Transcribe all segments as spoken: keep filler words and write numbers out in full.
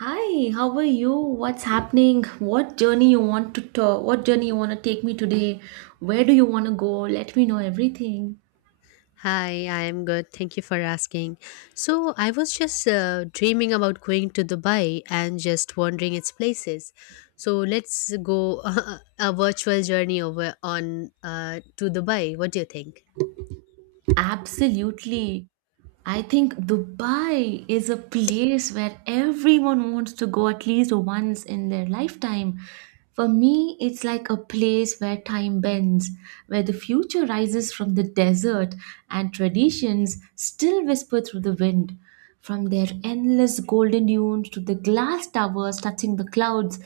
Hi, how are you? What's happening? What journey you want to talk? What journey you want to take me today? Where do you want to go? Let me know everything. Hi, I am good. Thank you for asking. So, I was just uh, dreaming about going to Dubai and just wandering its places. So, let's go a virtual journey over on uh, to Dubai. What do you think? Absolutely. I think Dubai is a place where everyone wants to go at least once in their lifetime. For me, it's like a place where time bends, where the future rises from the desert and traditions still whisper through the wind. From their endless golden dunes to the glass towers touching the clouds.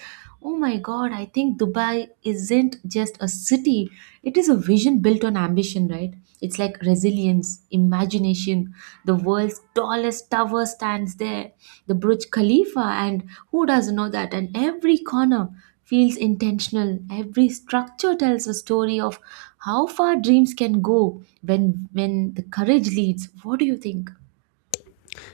Oh my god, I think Dubai isn't just a city, it is a vision built on ambition, right? It's like resilience, imagination. The world's tallest tower stands there, the Burj Khalifa, and who doesn't know that? And every corner feels intentional. Every structure tells a story of how far dreams can go when when the courage leads. What do you think?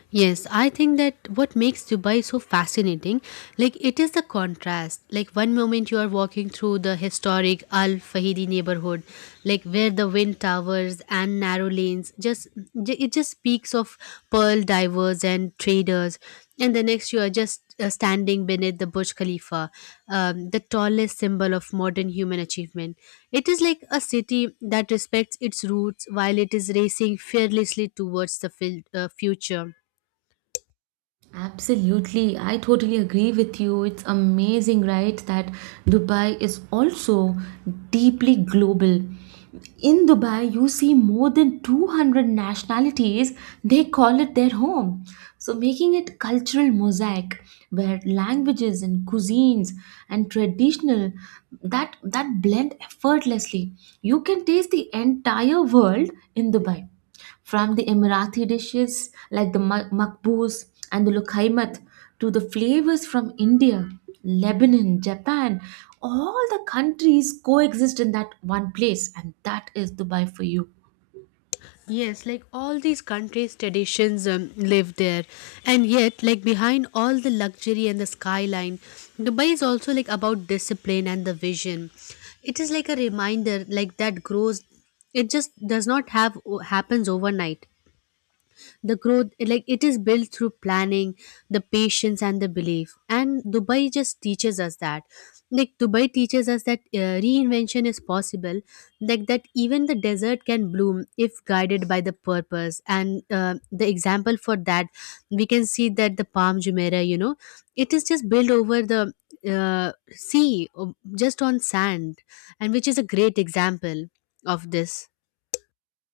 Yes, I think that what makes Dubai so fascinating, like it is the contrast. Like one moment you are walking through the historic Al Fahidi neighborhood, like where the wind towers and narrow lanes just j- it just speaks of pearl divers and traders, and the next you are just uh, standing beneath the Burj Khalifa, um, the tallest symbol of modern human achievement. It is like a city that respects its roots while it is racing fearlessly towards the fil- uh, future. Absolutely, I totally agree with you. It's amazing, right, that Dubai is also deeply global. In Dubai, you see more than two hundred nationalities, they call it their home. So, making it cultural mosaic where languages and cuisines and traditional that that blend effortlessly. You can taste the entire world in Dubai from the Emirati dishes like the ma- makbous and the lukhaimat to the flavors from India, Lebanon, Japan, all the countries coexist in that one place, and that is Dubai for you. Yes, like all these countries' traditions um, live there, and yet, like behind all the luxury and the skyline, Dubai is also like about discipline and the vision. It is like a reminder, like that grows. It just does not have happens overnight the growth, like it is built through planning, the patience, and the belief. And dubai just teaches us that, like dubai teaches us that uh, reinvention is possible, like that even the desert can bloom if guided by the purpose. And uh, the example for that, we can see that the palm jumeirah, you know, it is just built over the uh, sea o- just on sand, and which is a great example of this.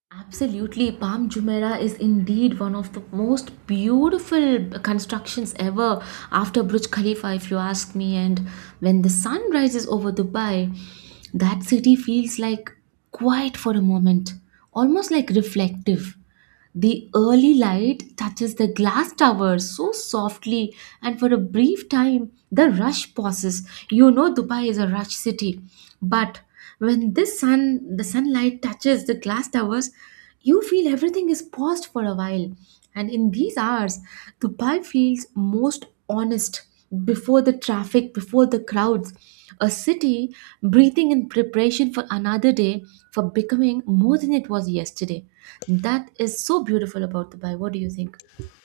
Absolutely, Palm Jumeirah is indeed one of the most beautiful constructions ever after Burj Khalifa, if you ask me. And when the sun rises over Dubai, that city feels like quiet for a moment, almost like reflective. The early light touches the glass tower so softly, and for a brief time, the rush pauses. You know, Dubai is a rush city, but when this sun, the sunlight touches the glass towers, you feel everything is paused for a while. And in these hours, Dubai feels most honest before the traffic, before the crowds, a city breathing in preparation for another day, for becoming more than it was yesterday. That is so beautiful about Dubai. What do you think?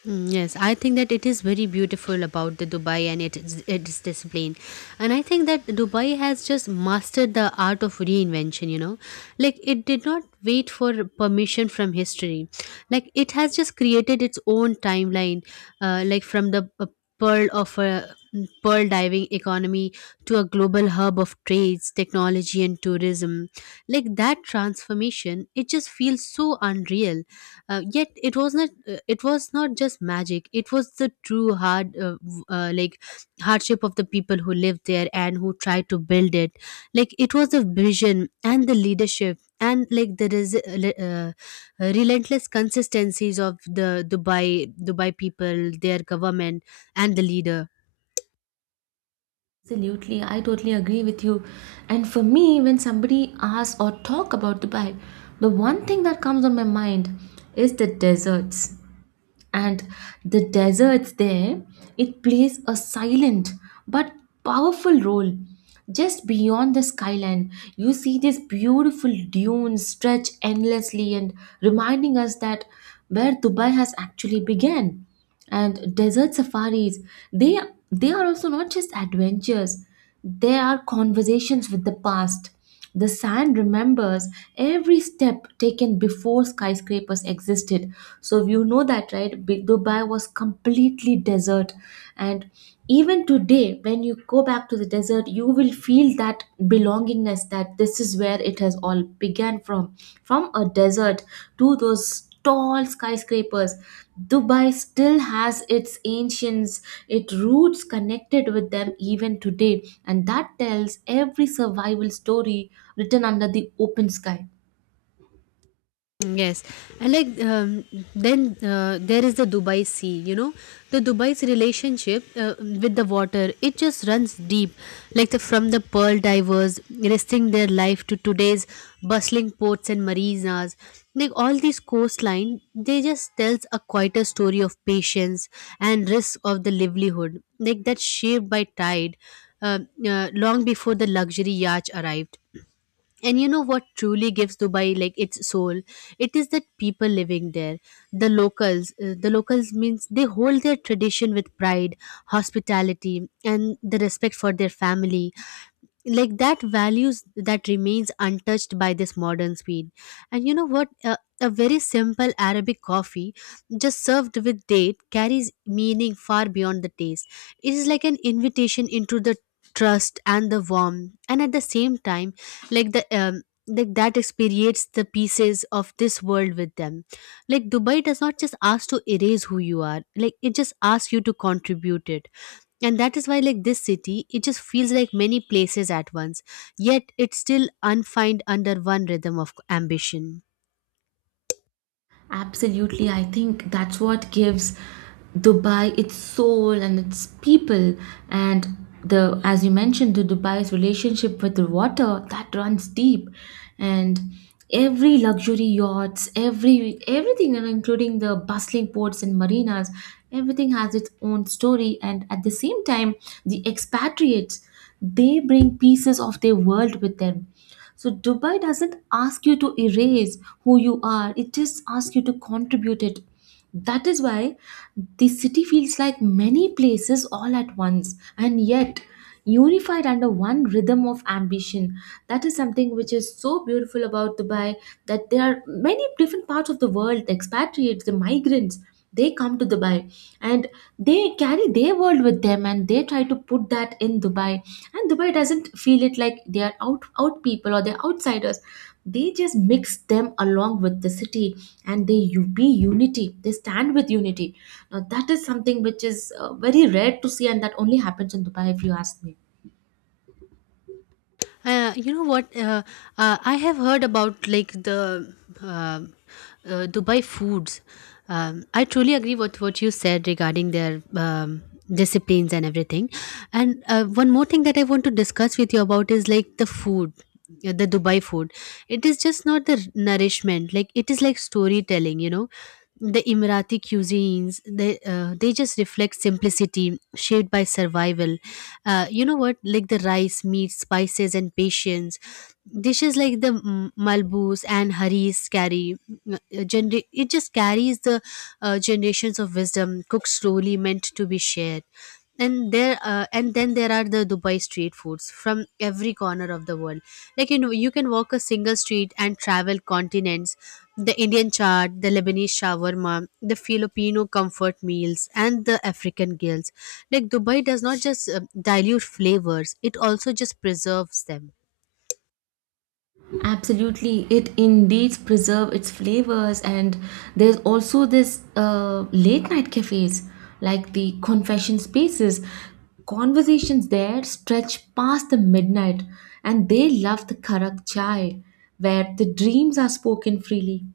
Mm, yes, I think that it is very beautiful about the Dubai and it is, its discipline, and I think that Dubai has just mastered the art of reinvention. You know, like it did not wait for permission from history, like it has just created its own timeline, uh, like from the uh, pearl of a mm, pearl diving economy to a global hub of trades, technology, and tourism. Like that transformation, it just feels so unreal, uh, yet it was not uh, it was not just magic. It was the true hard uh, w- uh, like hardship of the people who lived there and who tried to build it. Like it was the vision and the leadership, and like the resi- uh, le- uh, relentless consistencies of the dubai dubai people, their government, and the leader. Absolutely, I totally agree with you. And for me, when somebody asks or talk about Dubai, the one thing that comes on my mind is the deserts. And the deserts there, it plays a silent but powerful role. Just beyond the skyline you see these beautiful dunes stretch endlessly and reminding us that where Dubai has actually began. And desert safaris, they they are also not just adventures, they are conversations with the past. The sand remembers every step taken before skyscrapers existed. So you know that right, big Dubai was completely desert. And even today when you go back to the desert you will feel that belongingness, that this is where it has all began from from a desert to those tall skyscrapers. Dubai still has its ancients, its roots connected with them even today, and that tells every survival story written under the open sky. Yes, and like um, then uh, there is the Dubai Sea. You know, the Dubai's relationship uh, with the water, it just runs deep, like the from the pearl divers risking their life to today's bustling ports and marinas. Like all these coastline, they just tells a quieter story of patience and risk of the livelihood, like that shaped by tide, uh, uh, long before the luxury yacht arrived. And you know what truly gives Dubai like its soul? It is that people living there, the locals. Uh, the locals means they hold their tradition with pride, hospitality, and the respect for their family, like that values that remains untouched by this modern speed. And you know what, a, a very simple arabic coffee just served with date carries meaning far beyond the taste. It is like an invitation into the trust and the warmth, and at the same time, like the um, like that experience the pieces of this world with them. Like dubai does not just ask to erase who you are, like it just asks you to contribute it. And that is why like this city, it just feels like many places at once, yet it's still unfined under one rhythm of ambition. Absolutely, I think that's what gives Dubai its soul and its people. And the, as you mentioned, the Dubai's relationship with the water that runs deep. And every luxury yachts, every everything, you know, including the bustling ports and marinas, everything has its own story. And at the same time, the expatriates, they bring pieces of their world with them, so Dubai doesn't ask you to erase who you are, it just asks you to contribute it. That is why the city feels like many places all at once and yet unified under one rhythm of ambition. That is something which is so beautiful about Dubai, that there are many different parts of the world, the expatriates, the migrants. They come to Dubai and they carry their world with them and they try to put that in Dubai. And Dubai doesn't feel it like they are out out people or they're outsiders. They just mix them along with the city, and they u- be unity, they stand with unity. Now that is something which is uh, very rare to see, and that only happens in Dubai if you ask me. Uh, you know what? Uh, uh, I have heard about like the uh, uh, Dubai foods. Um, I truly agree with what you said regarding their um, disciplines and everything. And uh, one more thing that I want to discuss with you about is like the food, uh, the Dubai food. It is just not the nourishment. Like it is like storytelling. You know, the Emirati cuisines. They uh, they just reflect simplicity shaped by survival. Uh, you know what? Like the rice, meat, spices, and patience. Dishes like the mm, malbous and haris carry. mm, uh, Gener- it just carries the uh, generations of wisdom cooked slowly, meant to be shared. And there, uh, and then there are the Dubai street foods from every corner of the world. Like you know, you can walk a single street and travel continents, the Indian chaat, the Lebanese shawarma, the Filipino comfort meals, and the African grills. Like dubai does not just uh, dilute flavors, it also just preserves them. Absolutely, it indeed preserve its flavors, and there's also this uh, late night cafes, like the confession spaces. Conversations there stretch past the midnight, and they love the karak chai, where the dreams are spoken freely.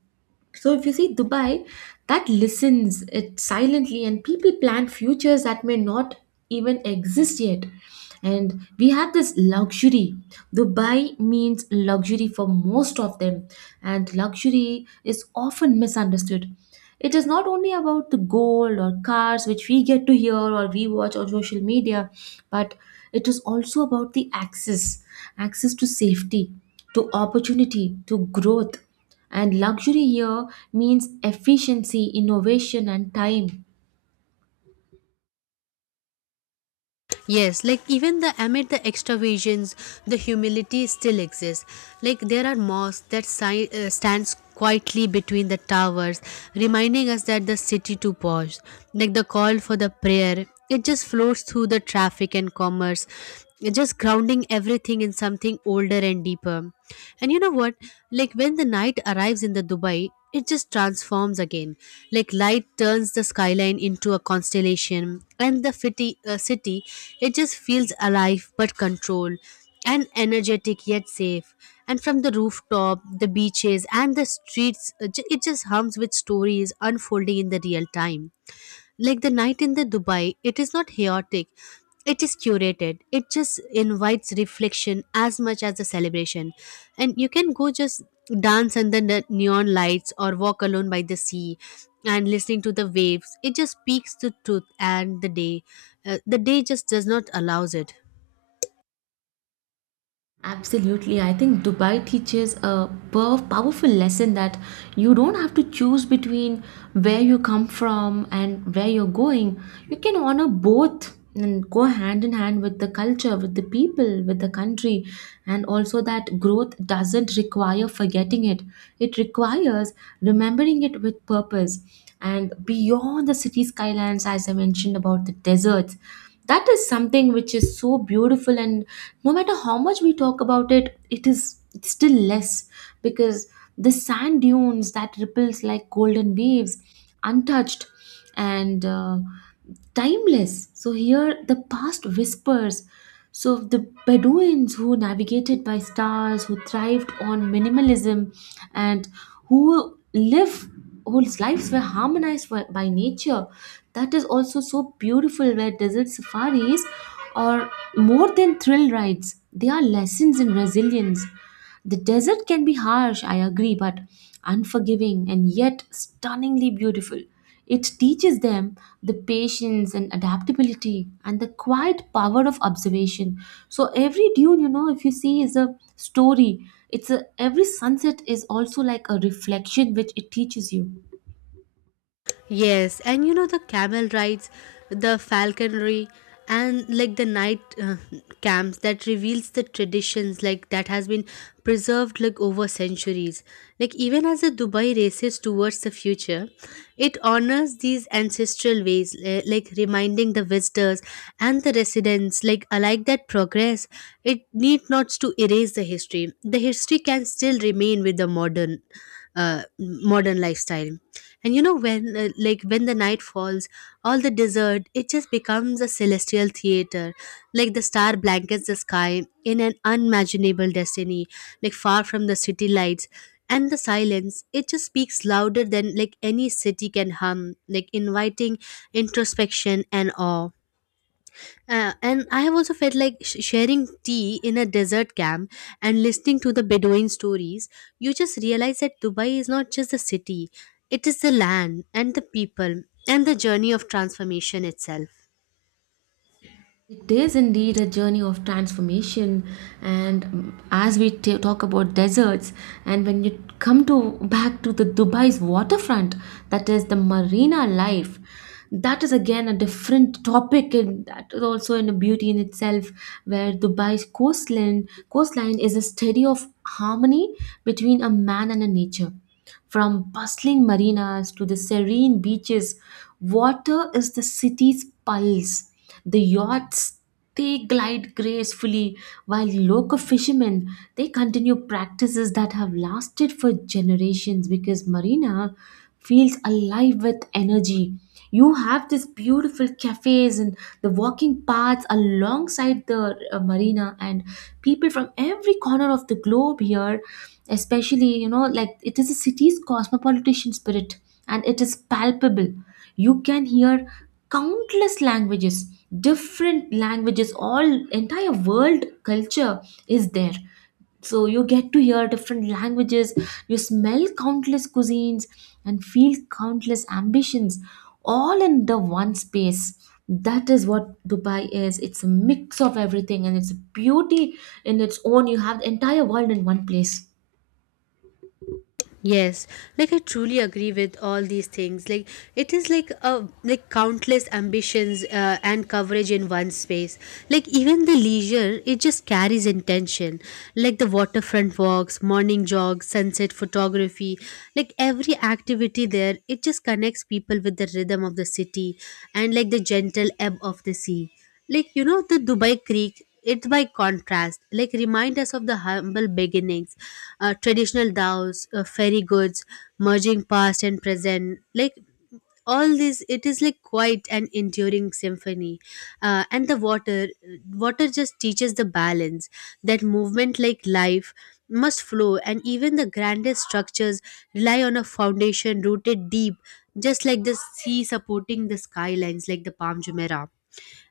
So if you see Dubai, that listens it silently, and people plan futures that may not even exist yet. And we have this luxury. Dubai means luxury for most of them, and luxury is often misunderstood. It is not only about the gold or cars which we get to hear or we watch on social media, but it is also about the access, access to safety, to opportunity, to growth. And luxury here means efficiency, innovation, and time. Yes, like even the amid the extravagance, the humility still exists. Like there are mosques that si- uh, stands quietly between the towers, reminding us that the city to pause. Like the call for the prayer, it just flows through the traffic and commerce. It just grounding everything in something older and deeper. And you know what, like when the night arrives in the dubai, it just transforms again. Like light turns the skyline into a constellation, and the city, uh, city, it just feels alive but controlled, and energetic yet safe. And from the rooftop, the beaches, and the streets, uh, ju- it just hums with stories unfolding in the real time. Like the night in the Dubai, it is not chaotic. It is curated. It just invites reflection as much as the celebration. And you can go just dance under the neon lights or walk alone by the sea and listening to the waves. It just speaks the truth and the day. Uh, the day just does not allows it. Absolutely. I think Dubai teaches a pow- powerful lesson, that you don't have to choose between where you come from and where you're going. You can honor both and go hand in hand with the culture, with the people, with the country. And also, that growth doesn't require forgetting it, it requires remembering it with purpose. And beyond the city skylines, as I mentioned about the deserts, that is something which is so beautiful, and no matter how much we talk about it, it is it's still less. Because the sand dunes that ripples like golden waves, untouched and uh, timeless. So here the past whispers. So the Bedouins who navigated by stars, who thrived on minimalism, and who live, whose lives were harmonized by by nature. That is also so beautiful, where desert safaris are more than thrill rides, they are lessons in resilience. The desert can be harsh, I agree, but unforgiving and yet stunningly beautiful. It teaches them the patience and adaptability and the quiet power of observation. So every dune, you know, if you see, is a story. It's a, every sunset is also like a reflection which it teaches you. Yes, and you know the camel rides, the falconry, and like the night uh, camps that reveals the traditions, like that has been preserved like over centuries. Like even as the Dubai races towards the future, it honors these ancestral ways, eh, like reminding the visitors and the residents like alike that progress. It need not to erase the history. The history can still remain with the modern, uh, modern lifestyle. And you know when uh, like when the night falls, all the desert, it just becomes a celestial theater. Like the star blankets the sky in an unimaginable destiny, like far from the city lights. And the silence, it just speaks louder than like any city can hum, like inviting introspection and awe. Uh, and I have also felt like sh- sharing tea in a desert camp and listening to the Bedouin stories. You just realize that Dubai is not just the city, it is the land and the people and the journey of transformation itself. It is indeed a journey of transformation, and um, as we t- talk about deserts, and when you come to back to the Dubai's waterfront, that is the marina life, that is again a different topic, and that is also in a beauty in itself, where Dubai's coastline coastline is a study of harmony between a man and a nature. From bustling marinas to the serene beaches, water is the city's pulse. The yachts, they glide gracefully, while local fishermen, they continue practices that have lasted for generations, because marina feels alive with energy. You have this beautiful cafes and the walking paths alongside the uh, marina, and people from every corner of the globe here, especially, you know, like it is a city's cosmopolitan spirit and it is palpable. You can hear countless languages, different languages, all entire world culture is there. So you get to hear different languages, you smell countless cuisines and feel countless ambitions, all in the one space. That is what Dubai is, it's a mix of everything, and it's a beauty in its own. You have the entire world in one place. Yes, like I truly agree with all these things. Like it is like a like countless ambitions uh, and coverage in one space. Like even the leisure, it just carries intention. Like the waterfront walks, morning jogs, sunset photography. Like every activity there, it just connects people with the rhythm of the city and like the gentle ebb of the sea. Like you know the Dubai Creek, it's by contrast, like remind us of the humble beginnings, uh, traditional dows, uh, fairy goods, merging past and present. Like all this, it is like quite an enduring symphony. Uh, and the water, water just teaches the balance, that movement, like life, must flow, and even the grandest structures rely on a foundation rooted deep, just like the sea supporting the skylines, like the Palm Jumeirah.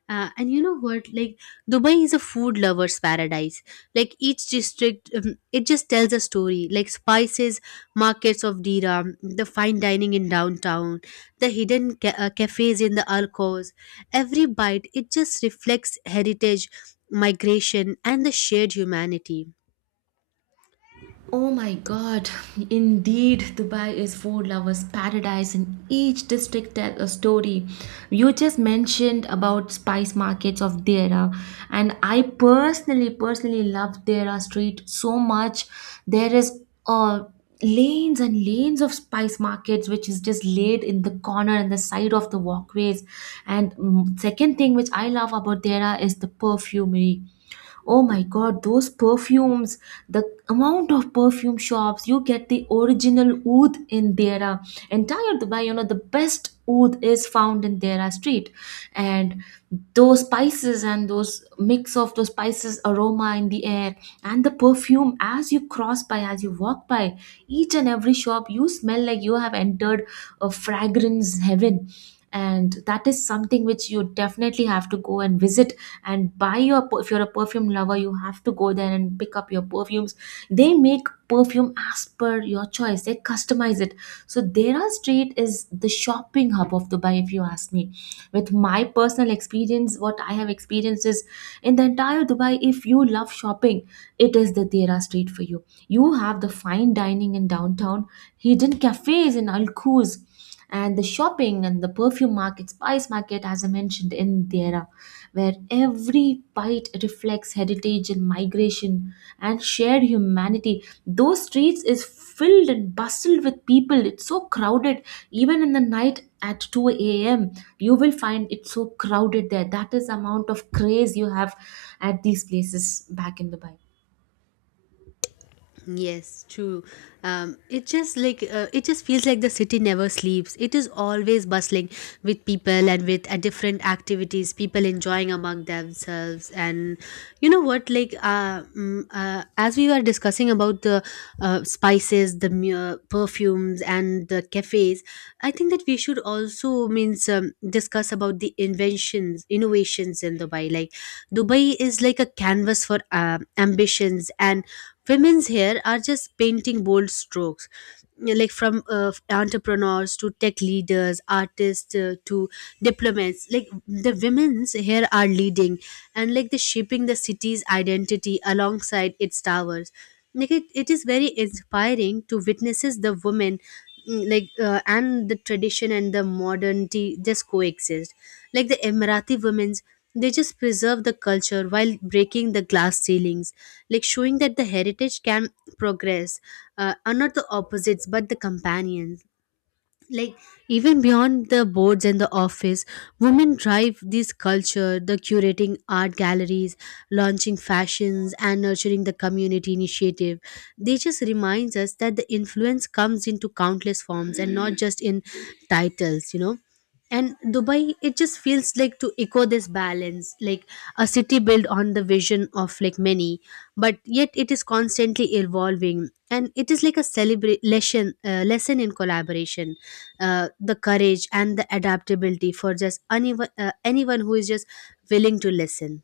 uh, And you know what? Like Dubai is a food lovers paradise. Like each district, um, it just tells a story. Like spices, markets of Diram, the fine dining in downtown, the hidden ca- uh, cafes in the alcoves. Every bite, it just reflects heritage, migration, and the shared humanity. Oh my god, indeed, Dubai is food lovers' paradise, and each district tells a story. You just mentioned about spice markets of Dera, and I personally, personally love Dera Street so much. There is uh, lanes and lanes of spice markets, which is just laid in the corner and the side of the walkways. And mm, second thing which I love about Dera is the perfumery. Oh my god, those perfumes, the amount of perfume shops, you get the original oud in Dera. Entire Dubai, you know, the best oud is found in Dera street. And those spices and those mix of those spices aroma in the air, and the perfume, as you cross by, as you walk by each and every shop, you smell like you have entered a fragrance heaven. And that is something which you definitely have to go and visit, and buy your per- if you're a perfume lover, you have to go there and pick up your perfumes. They make perfume as per your choice, they customize it. So Dera street is the shopping hub of Dubai, if you ask me. With my personal experience, what I have experienced is, in the entire Dubai, if you love shopping, it is the Dera street for you. You have the fine dining in downtown, hidden cafes in alcoves, and the shopping and the perfume market, spice market, as I mentioned in Dera, where every bite reflects heritage and migration and shared humanity. Those streets is filled and bustled with people. It's so crowded, even in the night at two a m. you will find it so crowded there. That is amount of craze you have at these places back in Dubai. Yes, true. Um, it just like uh, it just feels like the city never sleeps. It is always bustling with people and with uh, different activities, people enjoying among themselves. And you know what? Like uh, mm, uh, as we were discussing about the uh, spices, the mu- uh, perfumes, and the cafes, I think that we should also means um, discuss about the inventions, innovations in Dubai. Like Dubai is like a canvas for uh, ambitions, and Women's here are just painting bold strokes, like from uh, entrepreneurs to tech leaders, artists uh, to diplomats. Like the women's here are leading and like the shaping the city's identity alongside its towers. Like it, it is very inspiring to witnesses the women mm, like uh, and the tradition and the modernity just coexist like the emirati women's they just preserve the culture while breaking the glass ceilings, like showing that the heritage can progress, uh, are not the opposites but the companions like even beyond the boards and the office women drive this culture the curating art galleries launching fashions and nurturing the community initiative they just reminds us that the influence comes into countless forms and not just in titles you know And dubai it just feels like to echo this balance like a city built on the vision of like many but yet it is constantly evolving and it is like a celebration uh, lesson in collaboration, uh, the courage and the adaptability for just anyone, uh, anyone who is just willing to listen.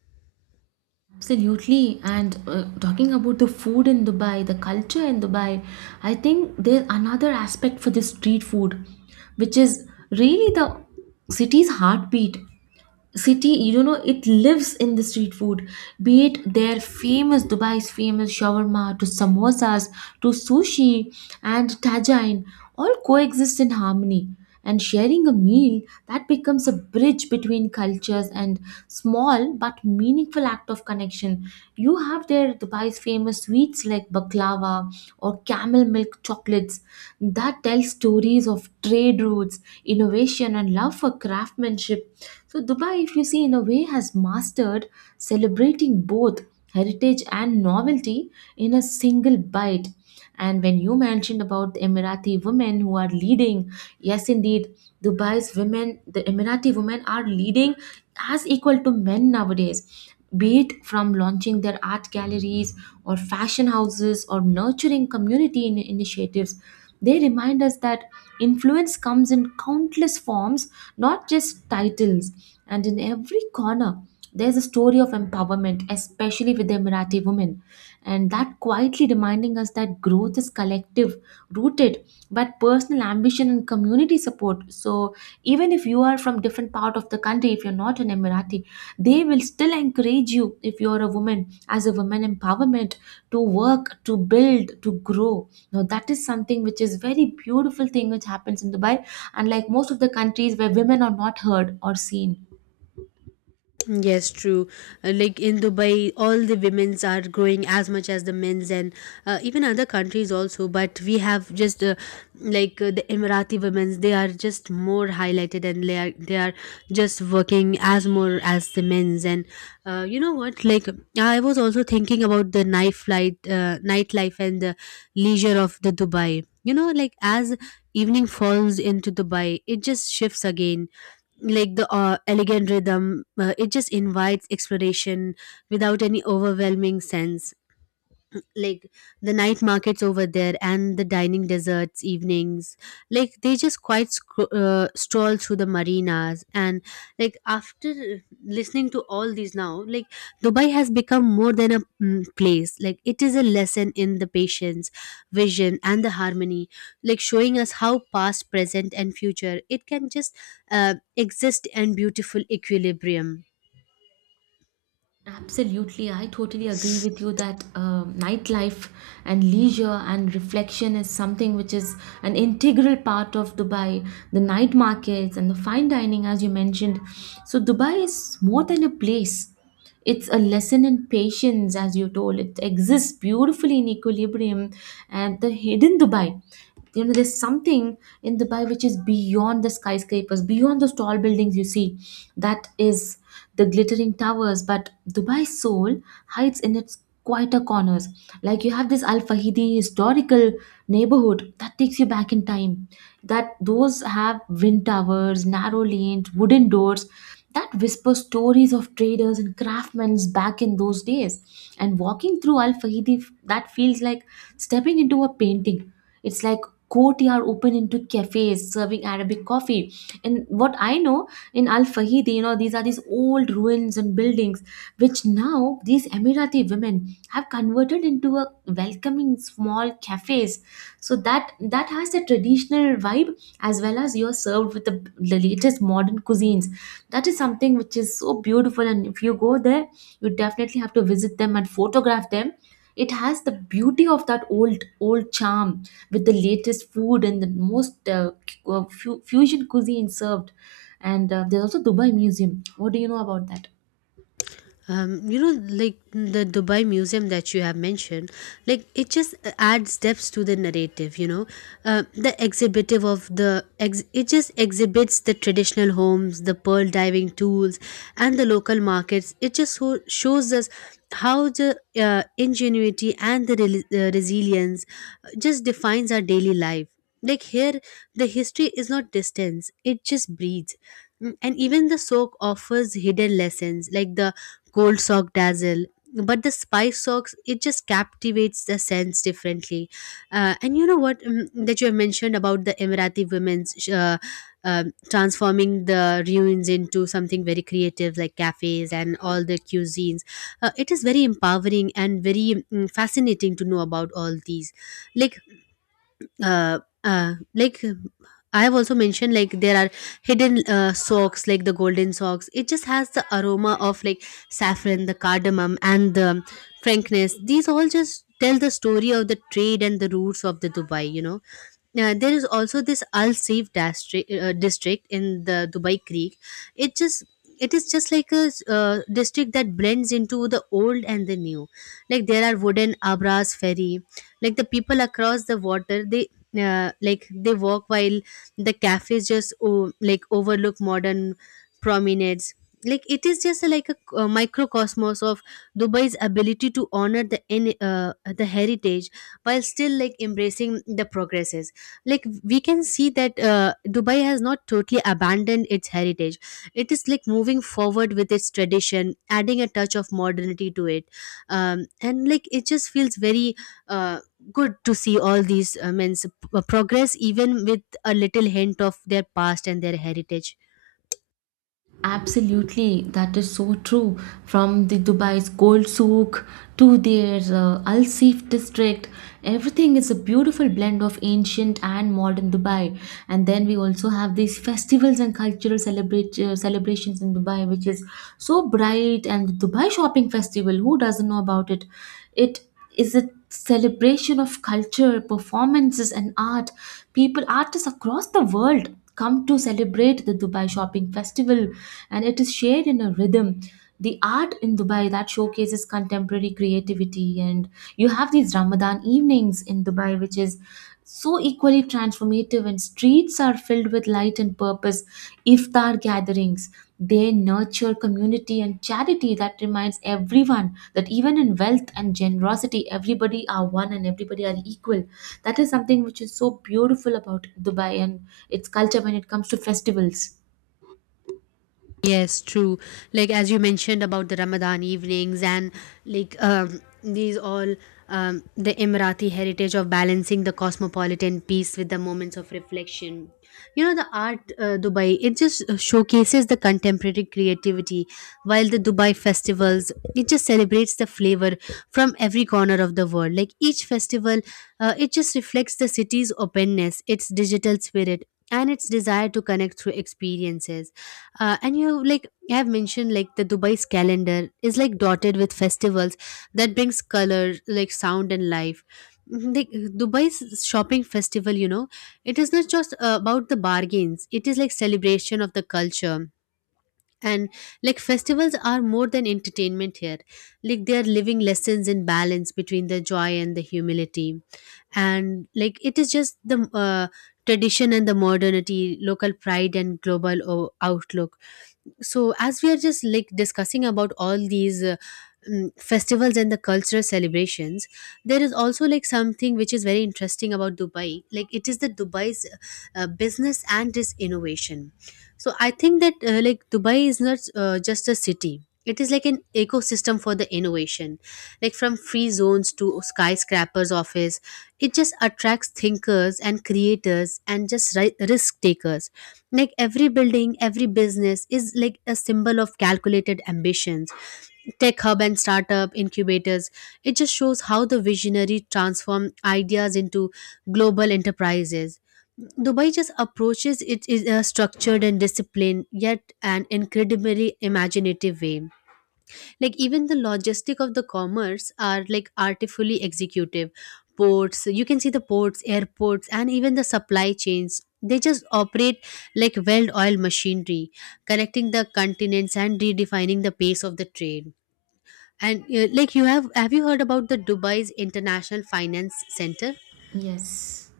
Absolutely. And uh, talking about the food in Dubai, the culture in Dubai, I think there's another aspect for this street food, which is really the city's heartbeat city, you know, it lives in the street food. Be it their famous Dubai's famous shawarma to samosas to sushi and tajine, all coexist in harmony, and sharing a meal that becomes a bridge between cultures and small but meaningful act of connection. You have their Dubai's famous sweets like baklava or camel milk chocolates that tell stories of trade routes, innovation and love for craftsmanship. So, Dubai, if you see, in a way, has mastered celebrating both heritage and novelty in a single bite. And when you mentioned about the Emirati women who are leading, yes, indeed, Dubai's women, the Emirati women are leading as equal to men nowadays, be it from launching their art galleries or fashion houses or nurturing community in- initiatives. They remind us that influence comes in countless forms, not just titles. And in every corner, there's a story of empowerment, especially with the Emirati women. And that quietly reminding us that growth is collective, rooted, but personal ambition and community support. So even if you are from different part of the country, if you're not an Emirati, they will still encourage you if you're a woman as a woman empowerment to work, to build, to grow. Now that is something which is very beautiful thing which happens in Dubai, unlike most of the countries where women are not heard or seen. Yes, true. Uh, Like in Dubai, all the women's are growing as much as the men's, and uh, even other countries also. But we have just uh, like uh, the Emirati women's; they are just more highlighted, and they are they are just working as more as the men's. And uh, you know what? Like I was also thinking about the knife light, uh, nightlife and the leisure of the Dubai. You know, like as evening falls into Dubai, it just shifts again like the uh, elegant rhythm, uh, it just invites exploration without any overwhelming sense, like the night markets over there and the dining deserts evenings, like they just quite scro- uh, stroll through the marinas. And like after listening to all these now, like Dubai has become more than a mm, place. Like it is a lesson in the patience, vision, and the harmony, like showing us how past, present, and future it can just uh, exist in beautiful equilibrium. Absolutely, I totally agree with you that uh, nightlife and leisure and reflection is something which is an integral part of Dubai. The night markets and the fine dining, as you mentioned. So, Dubai is more than a place, it's a lesson in patience, as you told. It exists beautifully in equilibrium and the hidden Dubai. You know, there's something in Dubai which is beyond the skyscrapers, beyond those tall buildings you see, that is the glittering towers, but Dubai's soul hides in its quieter corners. Like you have this Al Fahidi historical neighborhood that takes you back in time, that those have wind towers, narrow lanes, wooden doors that whisper stories of traders and craftsmen back in those days. And walking through Al Fahidi, that feels like stepping into a painting. It's like courtyard open into cafes serving Arabic coffee. And what I know in Al Fahidi, you know, these are these old ruins and buildings which now these Emirati women have converted into a were welcoming small cafes, so that that has the traditional vibe as well as you're served with the, the latest modern cuisines. That is something which is so beautiful, and if you go there, you definitely have to visit them and photograph them. It has the beauty of that old old charm with the latest food and the most uh, cu- uh, fu- fusion cuisine served. And uh, there's also Dubai museum, what do you know about that? Um, you know, like the Dubai Museum that you have mentioned, like it just adds depth to the narrative. You know, uh, the exhibitive of the ex- it just exhibits the traditional homes, the pearl diving tools, and the local markets. It just so- shows us how the uh, ingenuity and the rel uh, resilience uh, just defines our daily life. Like here, the history is not distance; it just breathes. Mm, And even the soak offers hidden lessons, like the cold sock dazzle but the spice socks it just captivates the sense differently. Uh, and you know what, um, that you have mentioned about the emirati women's sh- uh, um transforming the ruins into something very creative like cafes and all the cuisines, uh, it is very empowering and very mm, fascinating to know about all these. Like uh, uh, like I have also mentioned like there are hidden uh, socks like the golden socks. It just has the aroma of like saffron, the cardamom, and the frankness. These all just tell the story of the trade and the roots of the Dubai. You know, uh, there is also this Al Saif district, uh, district in the Dubai Creek. It just it is just like a, uh, district that blends into the old and the new. Like there are wooden abras ferry. Like the people across the water, they uh, like they walk while the cafes just o- like overlook modern promenades. Like it is just like a, uh microcosmos of Dubai's ability to honor the in- uh, the heritage while still like embracing the progresses. Like we can see that uh, Dubai has not totally abandoned its heritage. It is like moving forward with its tradition, adding a touch of modernity to it. Um, and like it just feels very uh, good to see all these uh, men's p- progress even with a little hint of their past and their heritage. Absolutely, that is so true. From the Dubai's gold souk to their uh, Al Seif district, everything is a beautiful blend of ancient and modern Dubai. And then we also have these festivals and cultural celebrate, uh, celebrations in Dubai, which is so bright. And the Dubai Shopping Festival, who doesn't know about it? It is a celebration of culture, performances, and art. People, artists across the world come to celebrate the Dubai Shopping Festival, and it is shared in a rhythm. The art in Dubai that showcases contemporary creativity, and you have these Ramadan evenings in Dubai, which is so equally transformative, and streets are filled with light and purpose, iftar gatherings. They nurture community and charity that reminds everyone that even in wealth and generosity, everybody are one and everybody are equal. That is something which is so beautiful about Dubai and its culture when it comes to festivals. Yes, true. Like as you mentioned about the Ramadan evenings and like um, these all, um, the Emirati heritage of balancing the cosmopolitan piece with the moments of reflection. You know the art, uh, Dubai, it just uh, showcases the contemporary creativity while the Dubai festivals it just celebrates the flavor from every corner of the world. Like each festival, uh, it just reflects the city's openness, its digital spirit, and its desire to connect through experiences. Uh, and you like you have mentioned like the Dubai's calendar is like dotted with festivals that brings color, like sound and life. Mhm. Like Dubai's shopping festival, you know, it is not just uh, about the bargains. It is like celebration of the culture. And like festivals are more than entertainment here. Like they are living lessons in balance between the joy and the humility. And like it is just the uh, tradition and the modernity, local pride and global o- outlook. So as we are just like discussing about all these uh, mm, festivals and the cultural celebrations, there is also like something which is very interesting about Dubai, like it is the Dubai's uh, uh, business and its innovation. So I think that uh, like Dubai is not uh, just a city, it is like an ecosystem for the innovation. Like from free zones to skyscrapers office, it just attracts thinkers and creators and just ri- risk takers. Like every building, every business is like a symbol of calculated ambitions, tech hub and startup incubators. It just shows how the visionary transform ideas into global enterprises. Dubai just approaches it in a structured and disciplined yet an incredibly imaginative way. Like even the logistic of the commerce are like artfully executive ports. You can see the ports, airports, and even the supply chains, they just operate like well-oiled machinery, connecting the continents and redefining the pace of the trade. And uh, like you have have you heard about the Dubai's international finance center? Yes.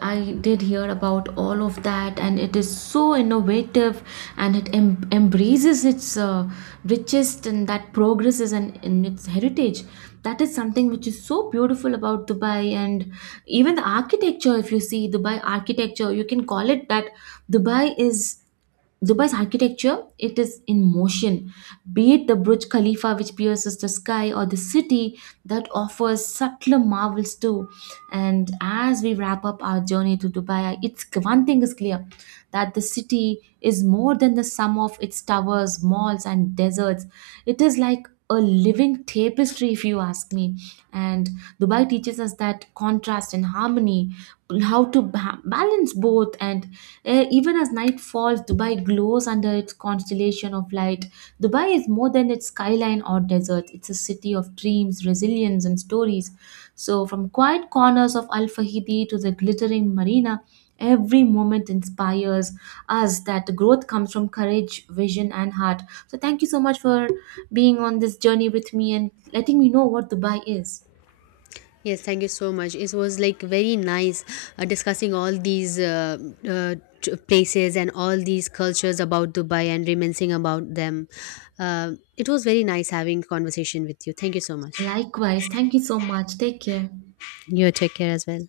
I did hear about all of that, and it is so innovative and it em- embraces its uh, richest and that progresses and in its heritage. That is something which is so beautiful about Dubai, and even the architecture. If you see Dubai architecture, you can call it that Dubai is. Dubai's architecture, it is in motion. Be it the Burj Khalifa, which pierces the sky, or the city that offers subtler marvels too. And as we wrap up our journey to Dubai, it's one thing is clear that the city is more than the sum of its towers, malls, and deserts. It is like a living tapestry, if you ask me. And Dubai teaches us that contrast and harmony, how to ba- balance both and eh, even as night falls, Dubai glows under its constellation of light. Dubai is more than its skyline or desert, it's a city of dreams, resilience and stories. So from quiet corners of Al Fahidi to the glittering marina, every moment inspires us that growth comes from courage, vision and heart. So thank you so much for being on this journey with me and letting me know what Dubai is. Yes, thank you so much. It was like very nice uh, discussing all these uh, uh, t- places and all these cultures about Dubai and reminiscing about them. Uh, it was very nice having conversation with you. Thank you so much. Likewise, thank you so much, take care. You take care as well.